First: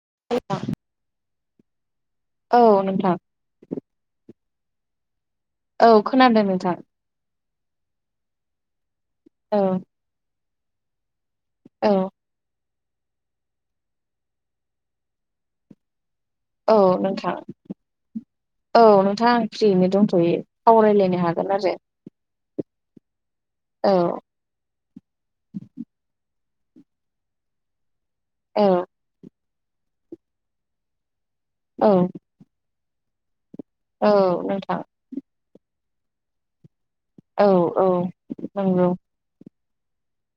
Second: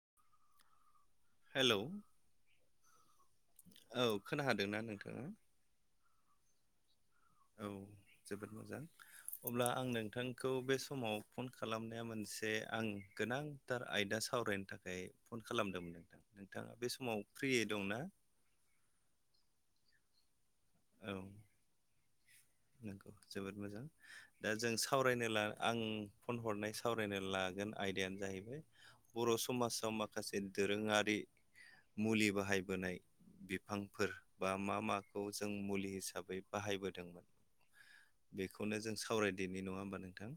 [unintelligible] Hello औ नोंथां औ खोनाहादोंना नोंथाङा? औ खोनादों नोंथां। औ जोबोद मोजां औ अब्ला आं नोंथांखौ बे समाव फन औ खालामनाया मोनसे आं गोनांथार आयदा सावरायनो थाखाय फन खालामदोंमोन नोंथां। औ नोंथाङा बे समाव नोंथां फ्रियै दंना औ नोंथां आं फ्रियैनो दंथ'यो। औ सावरायलायनो हागोन आरो नंगौ जोबोद मोजां औ दा जों सावरायनो ला आं फन हरनाय सावरायनो लागोन आयदायानो जाहैबाय औ बर' सु समाजाव माखासे दोरोङारि औ मुलि बाहायबोनाय बिफांफोर औ बा मा नोंथां माखौ जों मुलि हिसाबै बाहायबोदों औ औ बेखौनो नंगौ जों सावरायदेरनि नङा होमबा नोंथां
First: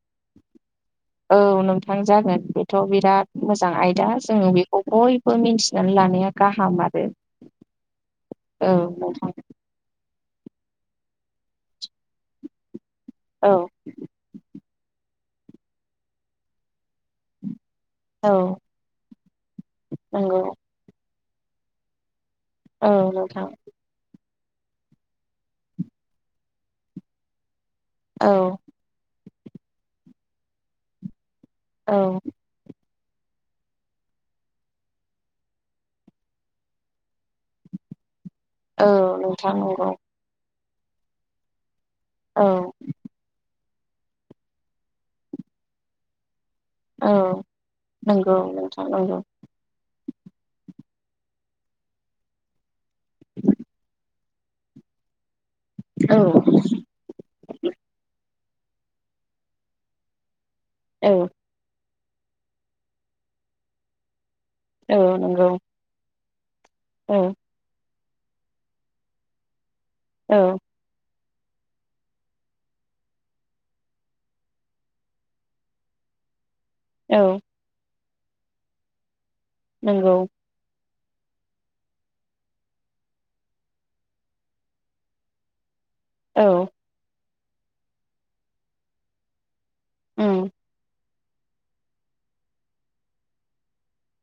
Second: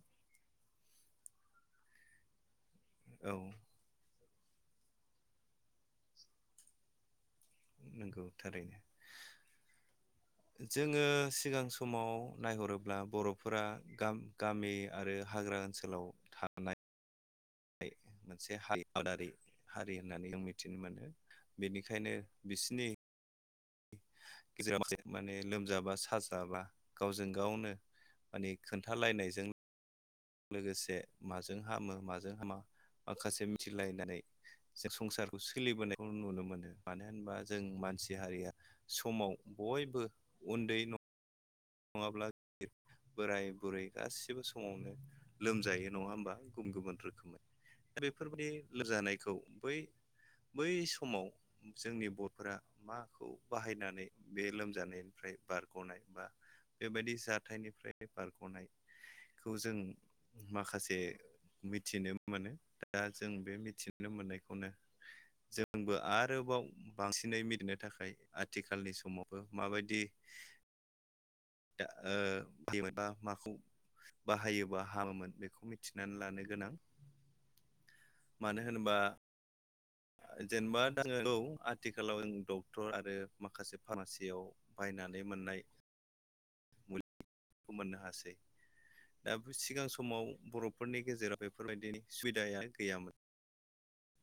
औ नोंथां जागोन, बेथ' औ बिराद मोजां आयदा जोङो बेखौ बयबो मिन्थिनानै लानाया गाहाम आरो नंगौ औ थारैनो नोंथां जोङो सिगां समाव नायहरोब्ला औ बर'फोरा गाम गामि आरो हाग्रा ओनसोलाव थानाय औ मोनसे हाल आबादारि हारि होननानै नंगौ जों मिथिनो मोनो। बेनिखायनो बिसोरनि औ नोंथां [inaudible] माने लोमजाबा साजाबा गावजों गावनो औ मानि खोन्थालायनायजों लोगोसे माजों हामो औ माजों हामा माखासे मिथिलायनानै जों संसारखौ सोलिबोनायखौ नुनो मोनो। मानो होनबा जों मानसि हारिया औ समाव नोंथां नंगौ बयबो उन्दै न नङाब्ला, औ बोराय बुरै गासिबो समावनो लोमजायो नङा होमबा गुबुन गुबुन रोखोमै औ दा नंगौ बेफोरबायदि नोंथां नंगौ लोरजानायखौ बै बै समाव जोंनि बर'फोरा माखौ बाहायनानै बे लोमजानायनिफ्राय बारग'नाय औ बा बेबायदि जाथायनिफ्राय बारग'नायखौ जों माखासे औ मिथिनो मोनो, दा जों बे मिथिनो मोननाय खौनो औ नंगौ जोंबो आरोबाव औ बांसिनै मिथिनो थाखाय आथिखालनि समावबो माबायदि औ दा ओ बेबा माखौ बाहायोबा हामोमोन बेखौ मिथिनानै लानो गोनां औ मानो होनबा नंगौ जेनेबा आङो औ आथिखालाव औ डक्टर आरो माखासे फार्मासियाव बायनानै मोननाय औ मोननो हासै। दा सिगां समाव उम बर'फोरनि गेजेराव बेफोरबायदिनि सुबिदाया गैयामोन,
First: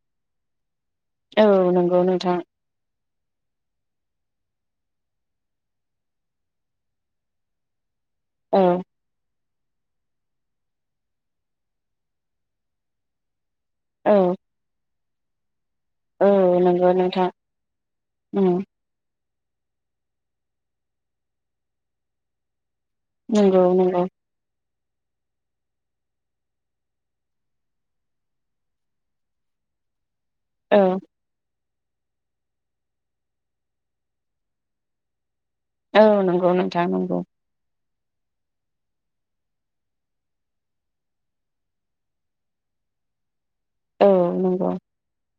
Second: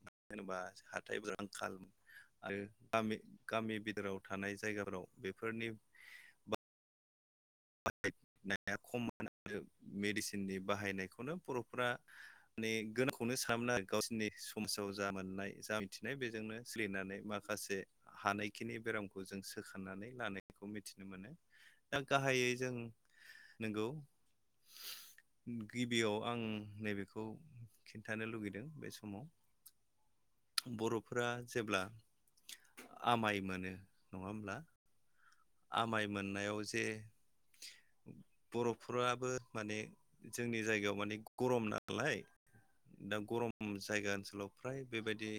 मानो होनबा जोंहा [unintelligible] औ आंखाल नंगौ नोंथां आरो गामि गामि बिथोराव थानाय जायगाफोराव बेफोरनि [unintelligible] औ आरो मेडिसिननि बाहायनायखौनो बर'फोरा माने गोनखौनो औ गावसोनि समाजाव जा मोननाय जा नाय औ बेजोंनो नंगौ सोलिनानै नोंथां माखासे उम हानायखिनि बेरामखौ खौ जों सोखांनानै लानायखौ मिथिनो मोनो दा गाहायै जों नंगौ नोंगौ नंगौ [unintelligible] गिबियाव आं नैबेखौ खिन्थानो लुगैदों बे समाव औ [inaudible] बर'फोरा जेब्ला आमाय मोनो नंङा होमब्ला औ आमाय नंगौ मोननायाव जे नोंथां नंगौ बर'फोराबो माने जोंनि जायगायाव माने गरम नालाय दा गरम औ जायगा ओनसोलाव नंगौ फ्राय बेबायदि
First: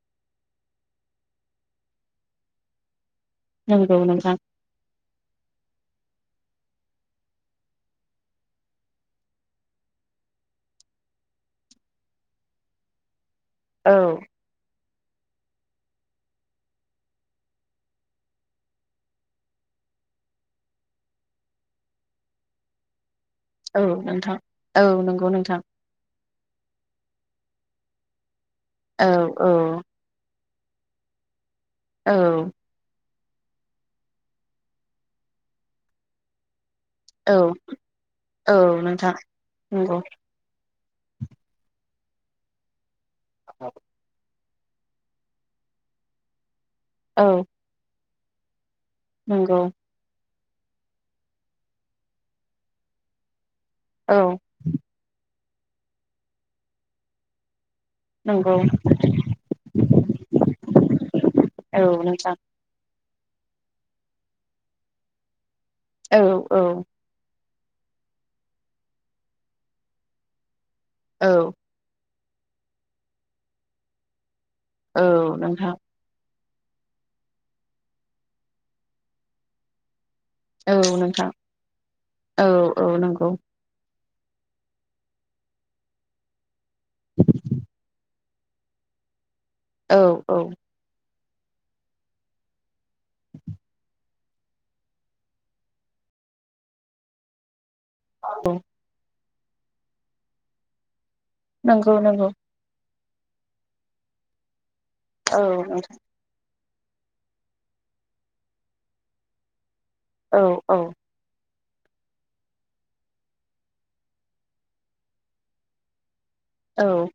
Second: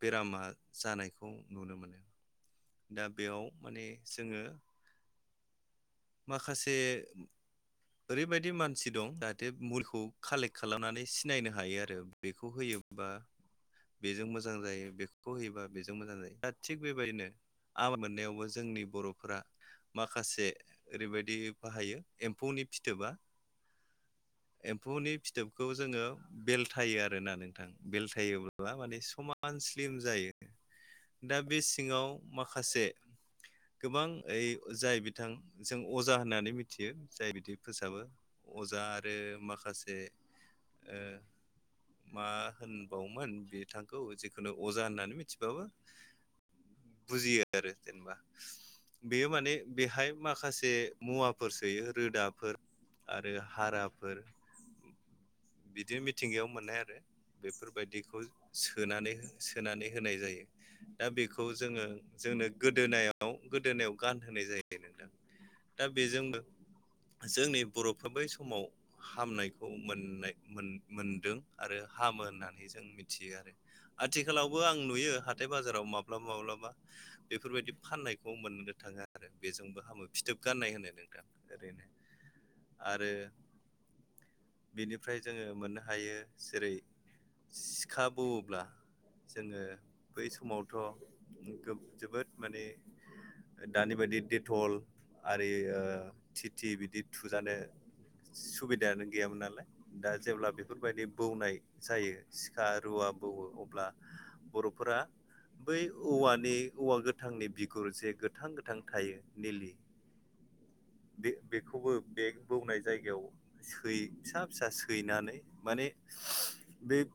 बेरामा जानायखौ नुनो मोनो दा बेयाव माने नंगौ नोंथां जोंङो माखासे ओरैबायदि मानसि दं जाहाथे मुलिखौ कालेक्ट खालामनानै सिनायनो हायो आरो बेखौ होयो बा औ बेजों मोजां जायो होयो बा बेजों मोजां जायो दा थिग बेबायदिनो आबाद मोननायावबो जोंनि बर'फोरा माखासे ओरैबायदि बाहायो एम्फौनि फिथोबा औ नोंथां औ नंगौ नोंथां बेल्थायो आरोना नोंथां बेलथायोब्ला माने औ औ समान स्लिम जायो दा बे सिङाव औ माखासे गोबां ओ जाय बिथां जों अजा होननानै मिथि मिथियो जाय बिदि औ फोसाबो औ अजा नोंथां आरो माखासे नंगौ मा होनबावोमोन बिथांखौ खुनु अजा होननानै मिथिबाबो औ बुजियो आरो जेनेबा बेयो माने नंगौ बेहाय माखासे मुवाफोर सोयो रोदाफोर आरो हाराफोर औ बिदि मिथिंगायाव मोननाय आरो बेफोर ओमफ्राय बेखौ नंगौ सोनानै सोनानै होनाय जायो दा बेखौ औ जोंनो नोंथां जोंनो गोदोनायाव गोदोनायाव गान होनाय जायो नोंथां दा औ बेजोंबो औ जोंनि बर'फ्रा बै समाव हामनायखौ मोननाय मोनदों औ आरो हामो ओननानै जों मिथियो आरो आथिखालावबो आं औ नुयो हाथाय नोंथां बाजाराव माब्लाबा माब्लाब बेफोरबायदि फाननायखौ मोननो थाङो आरो बेजोंबो हामो फिथोब गाननाय होननाय नोंथां ओरैनो औ औ आरो नंगौ बेनि ओमफ्राय जोङो मोननो हायो जेरै सिखा बौवोब्ला जोङो औ बै औ समावथ' जोबोद माने दानि बायदि डेटल आरि टि टि बिदि थुजानो औ सुबिदायानो गैयामोन नालाय दा जेब्ला बेफोरबायदि बौनाय नंगौ जायो नंगौ सिखा रुवा फोर अब्ला बर'फोरा औ बै नोंथां औवानि औवा गोथांनि बिगुर जे गोथां गोथां थायो निलि औ औ बे बेखौबो बे बौनाय जायगायाव सै फिसा फिसा सैनानै माने बे औ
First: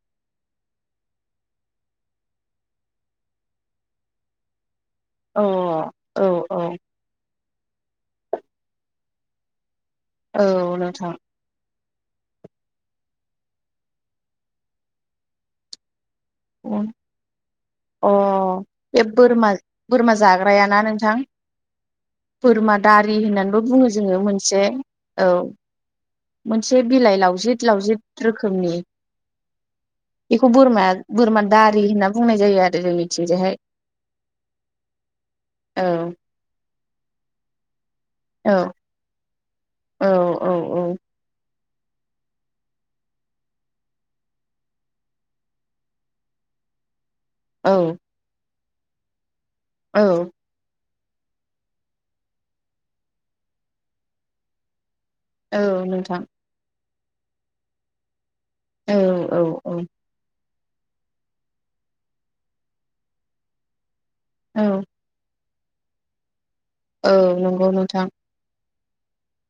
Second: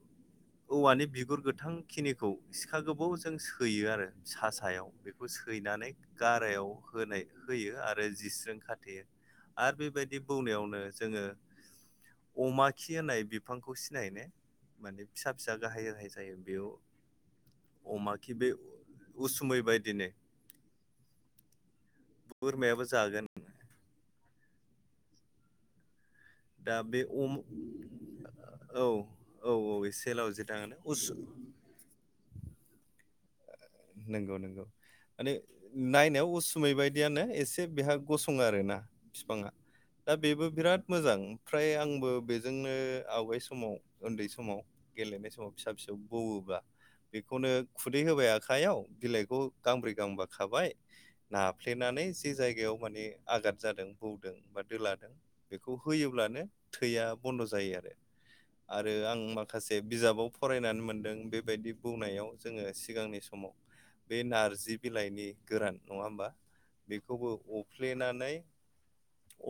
औवानि बिगुर गोथांखिनिखौ सिखा गोबौ जों सैयो आरो सा सायाव बेखौ सैनानै औ औ औ गारायाव होनाय होयो आरो जिस्रि खाथेयो आरो बेबायदि औ बौनायावनो नोंथां जोंङो अमा खि होननाय बिफांखौ सिनायनो माने फिसा फिसा गाहाय गाहाय जायो बेयाव औ अ अमाखि बे बे बोरमा उसुमै बायदिनो बोरमा जाग्रायाना नोंथां बोरमायाबो बोरमादारि जागोन होननानैबो बुङो जोङो मोनसे औ दा मोनसे बे बिलाइ अम लावजिद लावजिद रोखोमनि औ औ औ एसे लावजे बेखौ थाङोना बोरमाया उसु बोरमा दारि होनना बुंनाय जायो आरो जोंनिथिंजायहाय नंगौ नंगौ माने औ नायनायाव उसुमै बायदियानो एसे बेहा गसुं औ आरोना बिफाङा औ दा बेबो औ बिराद मोजां फ्राय आंबो बेजोंनो आवगाय समाव उन्दै समाव गेलेनाय समाव फिसा फिसौ बौवो बेखौनो औ खुदै होबाय आखाइयाव बिलाइखौ गांब्रै औ गांबा खाबाय नाफ्लेनानै जे जायगायाव माने आगाद जादों बौदों बा दोलादों औ बेखौ नोंथां होयोब्लानो थैया बन्द' जायो आरो आरो औ आं औ माखासे बिजाबाव फरायनानै मोनदों बेबायदि बौनायाव जोङो सिगांनि सम समाव बे औ नारजि बिलाइनि गोरान नङा होमबा औ बेखौबो नंगौ नोंथां अफ्लेनानै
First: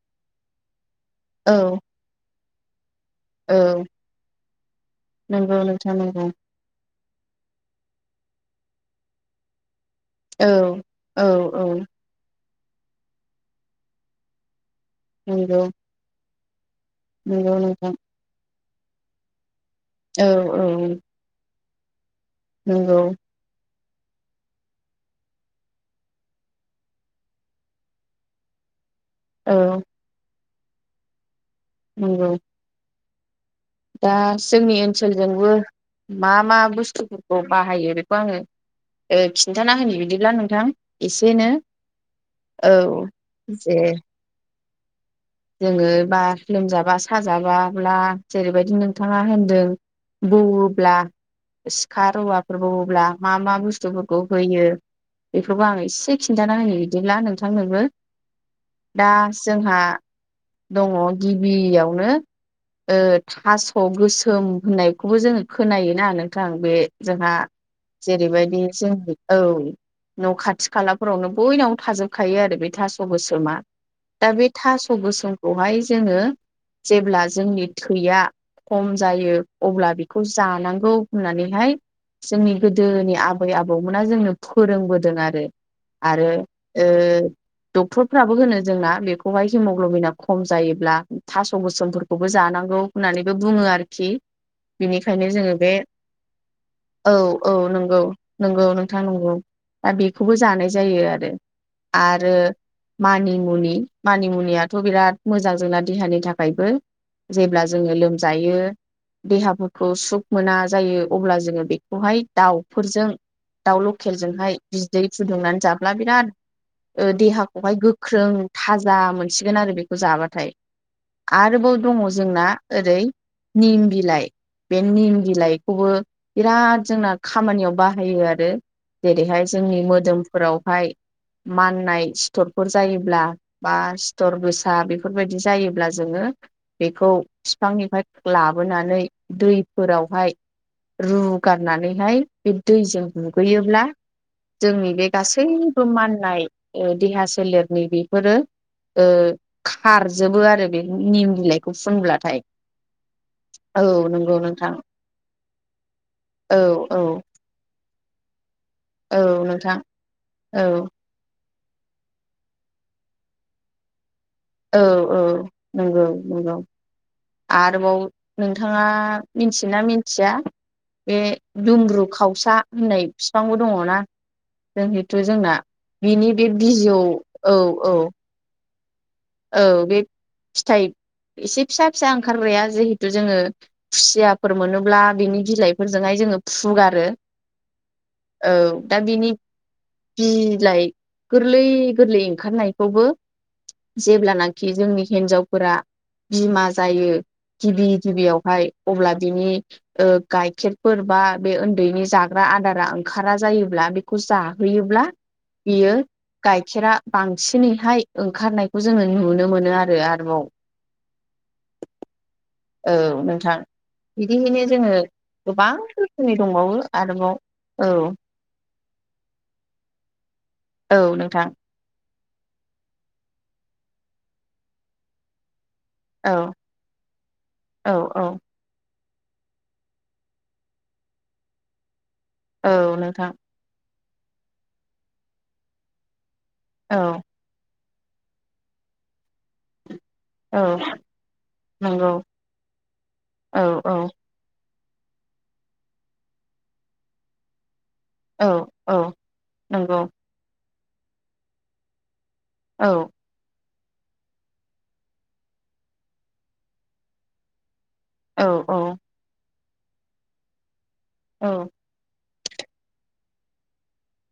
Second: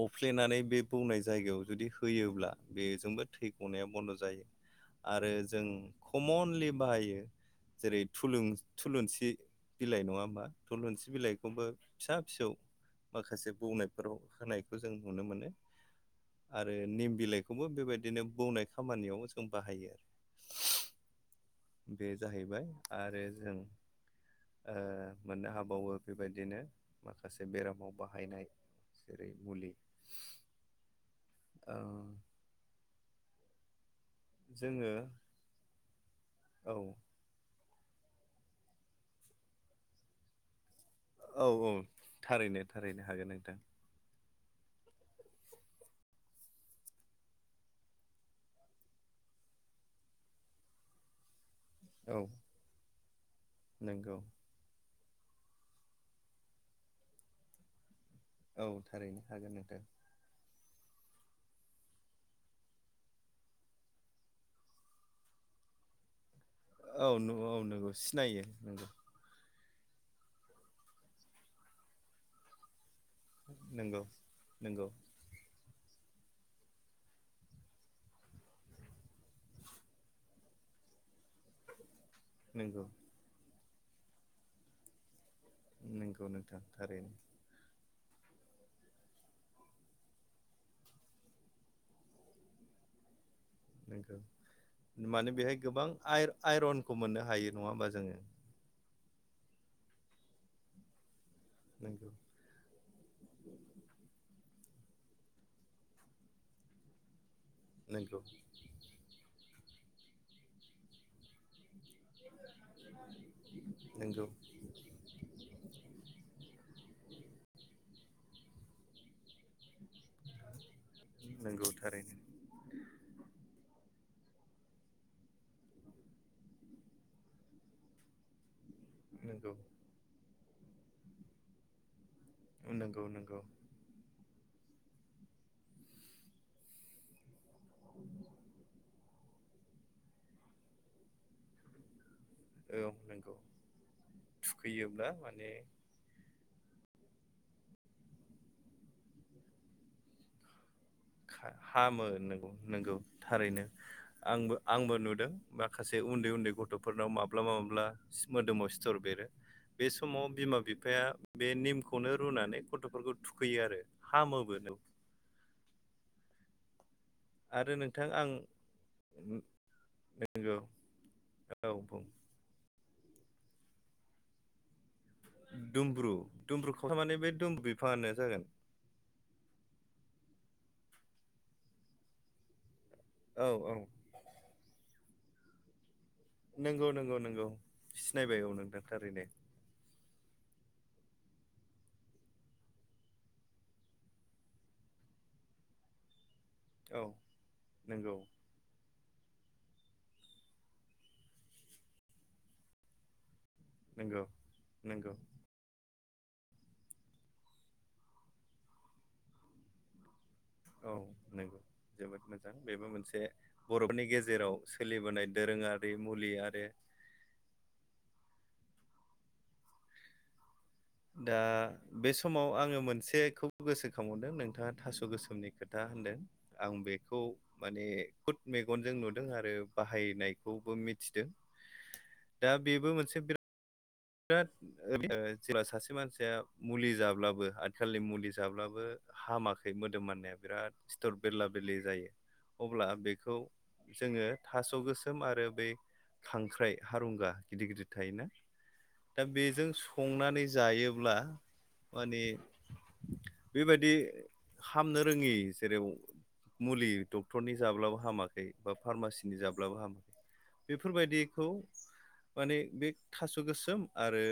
अफ्लेनानै बे बौनाय औ जायगायाव जुदि होयोब्ला बेजोंबो थै औ गनाया बन्द' जायो आरो नंगौ जों नोंथां नंगौ कमनलि बाहायो जेरै थुलुं थुलुंसि बिलाइ नङा होमबा? औ थुलुंसि औ औ बिलाइखौबो फिसा फिसौ माखासे बौनायफोराव होनायखौ जों नुनो मोनो। नंगौ आरो निम नंगौ बिलाइखौबो नोंथां बेबायदिनो बौनाय खामानियाव जों बाहायो। औ औ। बे जाहैबाय नंगौ आरो जों ओ मोननो हाबावो बेबायदिनो माखासे बेरामाव बाहायनाय जेरै औ मुलि ओ नंगौ। दा जोंनि जोङो ओनसोलजोंबो मा मा औ बुस्थुफोरखौ बाहायो बेखौ आङो ओ खिन्थाना होनो बिदिब्ला नोंथां औ एसेनो, औ थारैनो औ थारैनो हागोन नोंथां जे जोङो बा लोमजाबा साजाबाब्ला जेरैबायदि नोंथाङा होनदों बौवोब्ला सिखा औ रुवाफोर बौवोब्ला मा मा नंगौ बुस्थुफोरखौ होयो बेखौबो आं एसे खिन्थाना होनि बिदिब्ला नोंथांनोबो। औ दा थारैनो हागोन नोंथां। जोंहा दङ गिबियावनो ओ थास' गोसोम होननायखौबो जोङो खोनायोना नों थां बे औ जोंहा औ नंगौ सिनायो जेरैबायदि नंगौ जोंनि औ न' खाथि खालाफोरावनो बयनावबो थाजोबखायो आरो बे थास' गोसोमा। नंगौ दा बे थास' नंगौ गोसोमखौहाय जोङो जेब्ला जोंनि थैया खम जायो अब्ला बेखौ जानांगौ होननानैहाय जोंनि नंगौ गोदोनि आबै आबौमोना जोंनो फोरोंबोदों आरो। नंगौ आरो नोंथां थारैनो ओ डक्टरफ्राबो होनो जोंना बेखौहाय हिम'ग्ल'बिना खम जायोब्ला थास' गोसोमफोरखौबो जानांगौ होननानै बो बुङो आरोखि। नंगौ बिनिखायनो माने जोङो बेहाय बे गोबां आइ-आइरनखौ औ मोननो हायो नङा होमबा नंगौ जोङो? नंगौ औ नोंथां नंगौ, दा बेखौबो जानाय जायो आरो। नंगौ आरो मानिमुनि, मानिमु नियाथ' बिराद मोजां जोंना देहानि थाखायबो। जेब्ला जोङो नंगौ लोमजायो देहाफोरखौ सुख मोना जायो अब्ला जोङो बे खौहाय दाउफोरजों दाउ नंगौ लकेलजोंहाय बिदै फुदुंनानै जाब्ला बिराद ओ देहाखौहाय गोख्रों थाजा मोनसिगोन आरो बेखौ जाबाथाय। नंगौ आरोबाव दङ थारैनो जोंना ओरै निम बिलाइ। बे निम बिलाइखौबो बिराद जोंना खामानियाव बाहायो आरो जेरैहाय नंगौ जोंनि मोदोमफोरावहाय माननाय सि थरफोर नंगौ जायोब्ला नंगौ बा सिथर गोसा बेफोरबायदि जायोब्ला जोङो बेखौ बिफांनिफ्राय लाबोनानै दैफोरावहाय रुगारनानैहाय बे औ दैजों नंगौ दुगैयोब्ला जोंनि थुखैयोब्ला बे माने गासैबो माननाय ओ देहा सोलेरनि बेफोरो ओ खारजोबो आरो बे निम खा बिलाइखौ हामो फुनब्लाथाय नों-नोंगौ थारैनो औ नंगौ आंबो नोंथां आंबो नुदों माखासे उन्दै उन्दै औ औ गथ'फोरनाव माब्लाबा माब्लाबा मोदोमाव सिथर औ बेरो नोंथां बे समाव बिमा औ बिफाया बे निमखौनो रुनानै गथ'फोरखौ थुखैयो आरो। हामोबो नों औ औ नंगौ नंगौ। आरो आरोबाव नोंथां आं नोंथाङा मिथियोना मिथिया नंगौ बे बे औ दुंमब्रु बुं खावसा होननाय फिफांबो दङना? जोंना दुमब्रु बिनि बे दुमब्रु खावसा बिजौ थारमाने बे औ दुमब्रु औ बिफाङानो जागोन। औ बे फिथाइ एसे फिसा फिसा ओंखारग्राया जिहु। जोङो औ औ खुसियाफोर मोनोब्ला बिनि बिलाइफोर। नंगौ नंगौ नंगौ सिनायबाय औ नोंथां दा थारैनो। बिनि बिलाइ गोरलै गोरलै ओंखारनायखौबो जेब्लानाखि जोंनि हिन्जावफोरा बिमा औ जायो गिबि नंगौ गिबियावहाय। अब्ला बिनि ओ गाइखेरफोर बा बे उन्दैनि जाग्रा आदारा ओंखारा। जायोब्ला बेखौ नंगौ जाहोयोब्ला नंगौ बियो। गाइखेरा बांसिनैहाय ओंखारनायखौ जोङो नुनो मोनो आरो आरोबाव। औ नगौ जोबोद मोजां। बेबो औ मोनसे नोंथां बर'फोरनि गेजेराव बिदिहायनो जोङो सोलिबोनाय गोबां दोरोङारि मुलि रोखोमनि आरो दंबावो आरोबाव। औ। औ दा नोंथां बे समाव आङो मोनसेखौ गोसोखांबावदों नोंथाङा थास' गोसोमनि। खोथा होनदों औ आं बेखौ माने औ औ खुद मेगनजों नुदों। आरो बाहायनायखौबो मिथिदों दा औ बेबो मोनसे नोंथां बिराद। बिराद जेब्ला सासे मानसिया मुलि औ जाब्लाबो। आथिखालनि मुलि जाब्लाबो हामाखै मोन। मोदोम माननाया औ बेराद सिथर बेरला बेरलि जायो नंगौ अब्ला बेखौ औ औ थास। थास गोसोम आरो बै खांख्राइ हारुंगा गिदिर गिदिर। थायोना औ औ। दा बेजों नंगौ संनानै जायोब्ला माने। औ। बेबायदि हामनो रोङि जेरै मुलि डक्टरनि जाब्लाबो। औ हामाखै बा औ फार्मासिनि जाब्लाबो हामाखै बेफोरबायदिखौ। औ माने बे थास' गोसोम आरो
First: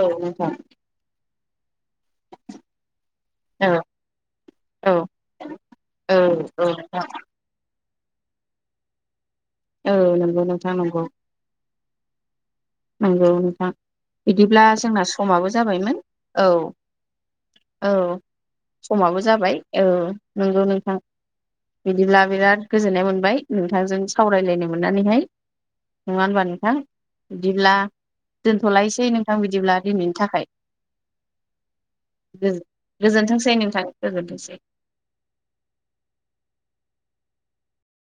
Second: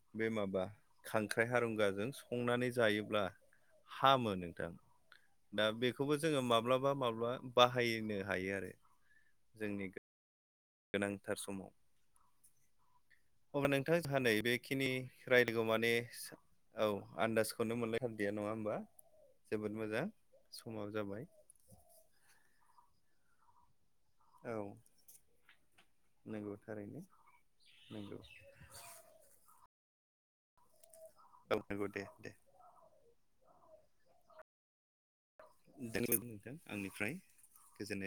औ बे नोंथां माबा खांख्राइ हारुंगा। जों संनानै जायोब्ला औ हामो नोंथां। औ दा बेखौबो औ जोङो माब्लाबा नोंथां माब्लाबा बाहायनो हायो आरो। जोंनि औ नंगौ नो। गोनांथार समाव। अब्ला नोंथां जोंहा नै बिदिब्ला बेखिनि जोंना समाबो रायलायगौ माने जाबायमोन औ आन्दाजखौनो मोनलाय। औ समाबो जाबाय औ नंगौ समाबो नोंथां जाबाय बिदिब्ला बिराद। गोजोननाय मोनबाय नोंथांजों औ सावरायलायनो मोननानैहाय। नङा होनबा नंगौ नोंथां थारैनो बिदिब्ला नंगौ दोनथ'लायसै नोंथां बिदिब्ला। दिनैनि थाखाय। औ नंगौ दे दे। दे नोंथां गोजोनथोंसै। दे लोगोमोनना आंनिफ्राय गोजोननाय मोनबाय।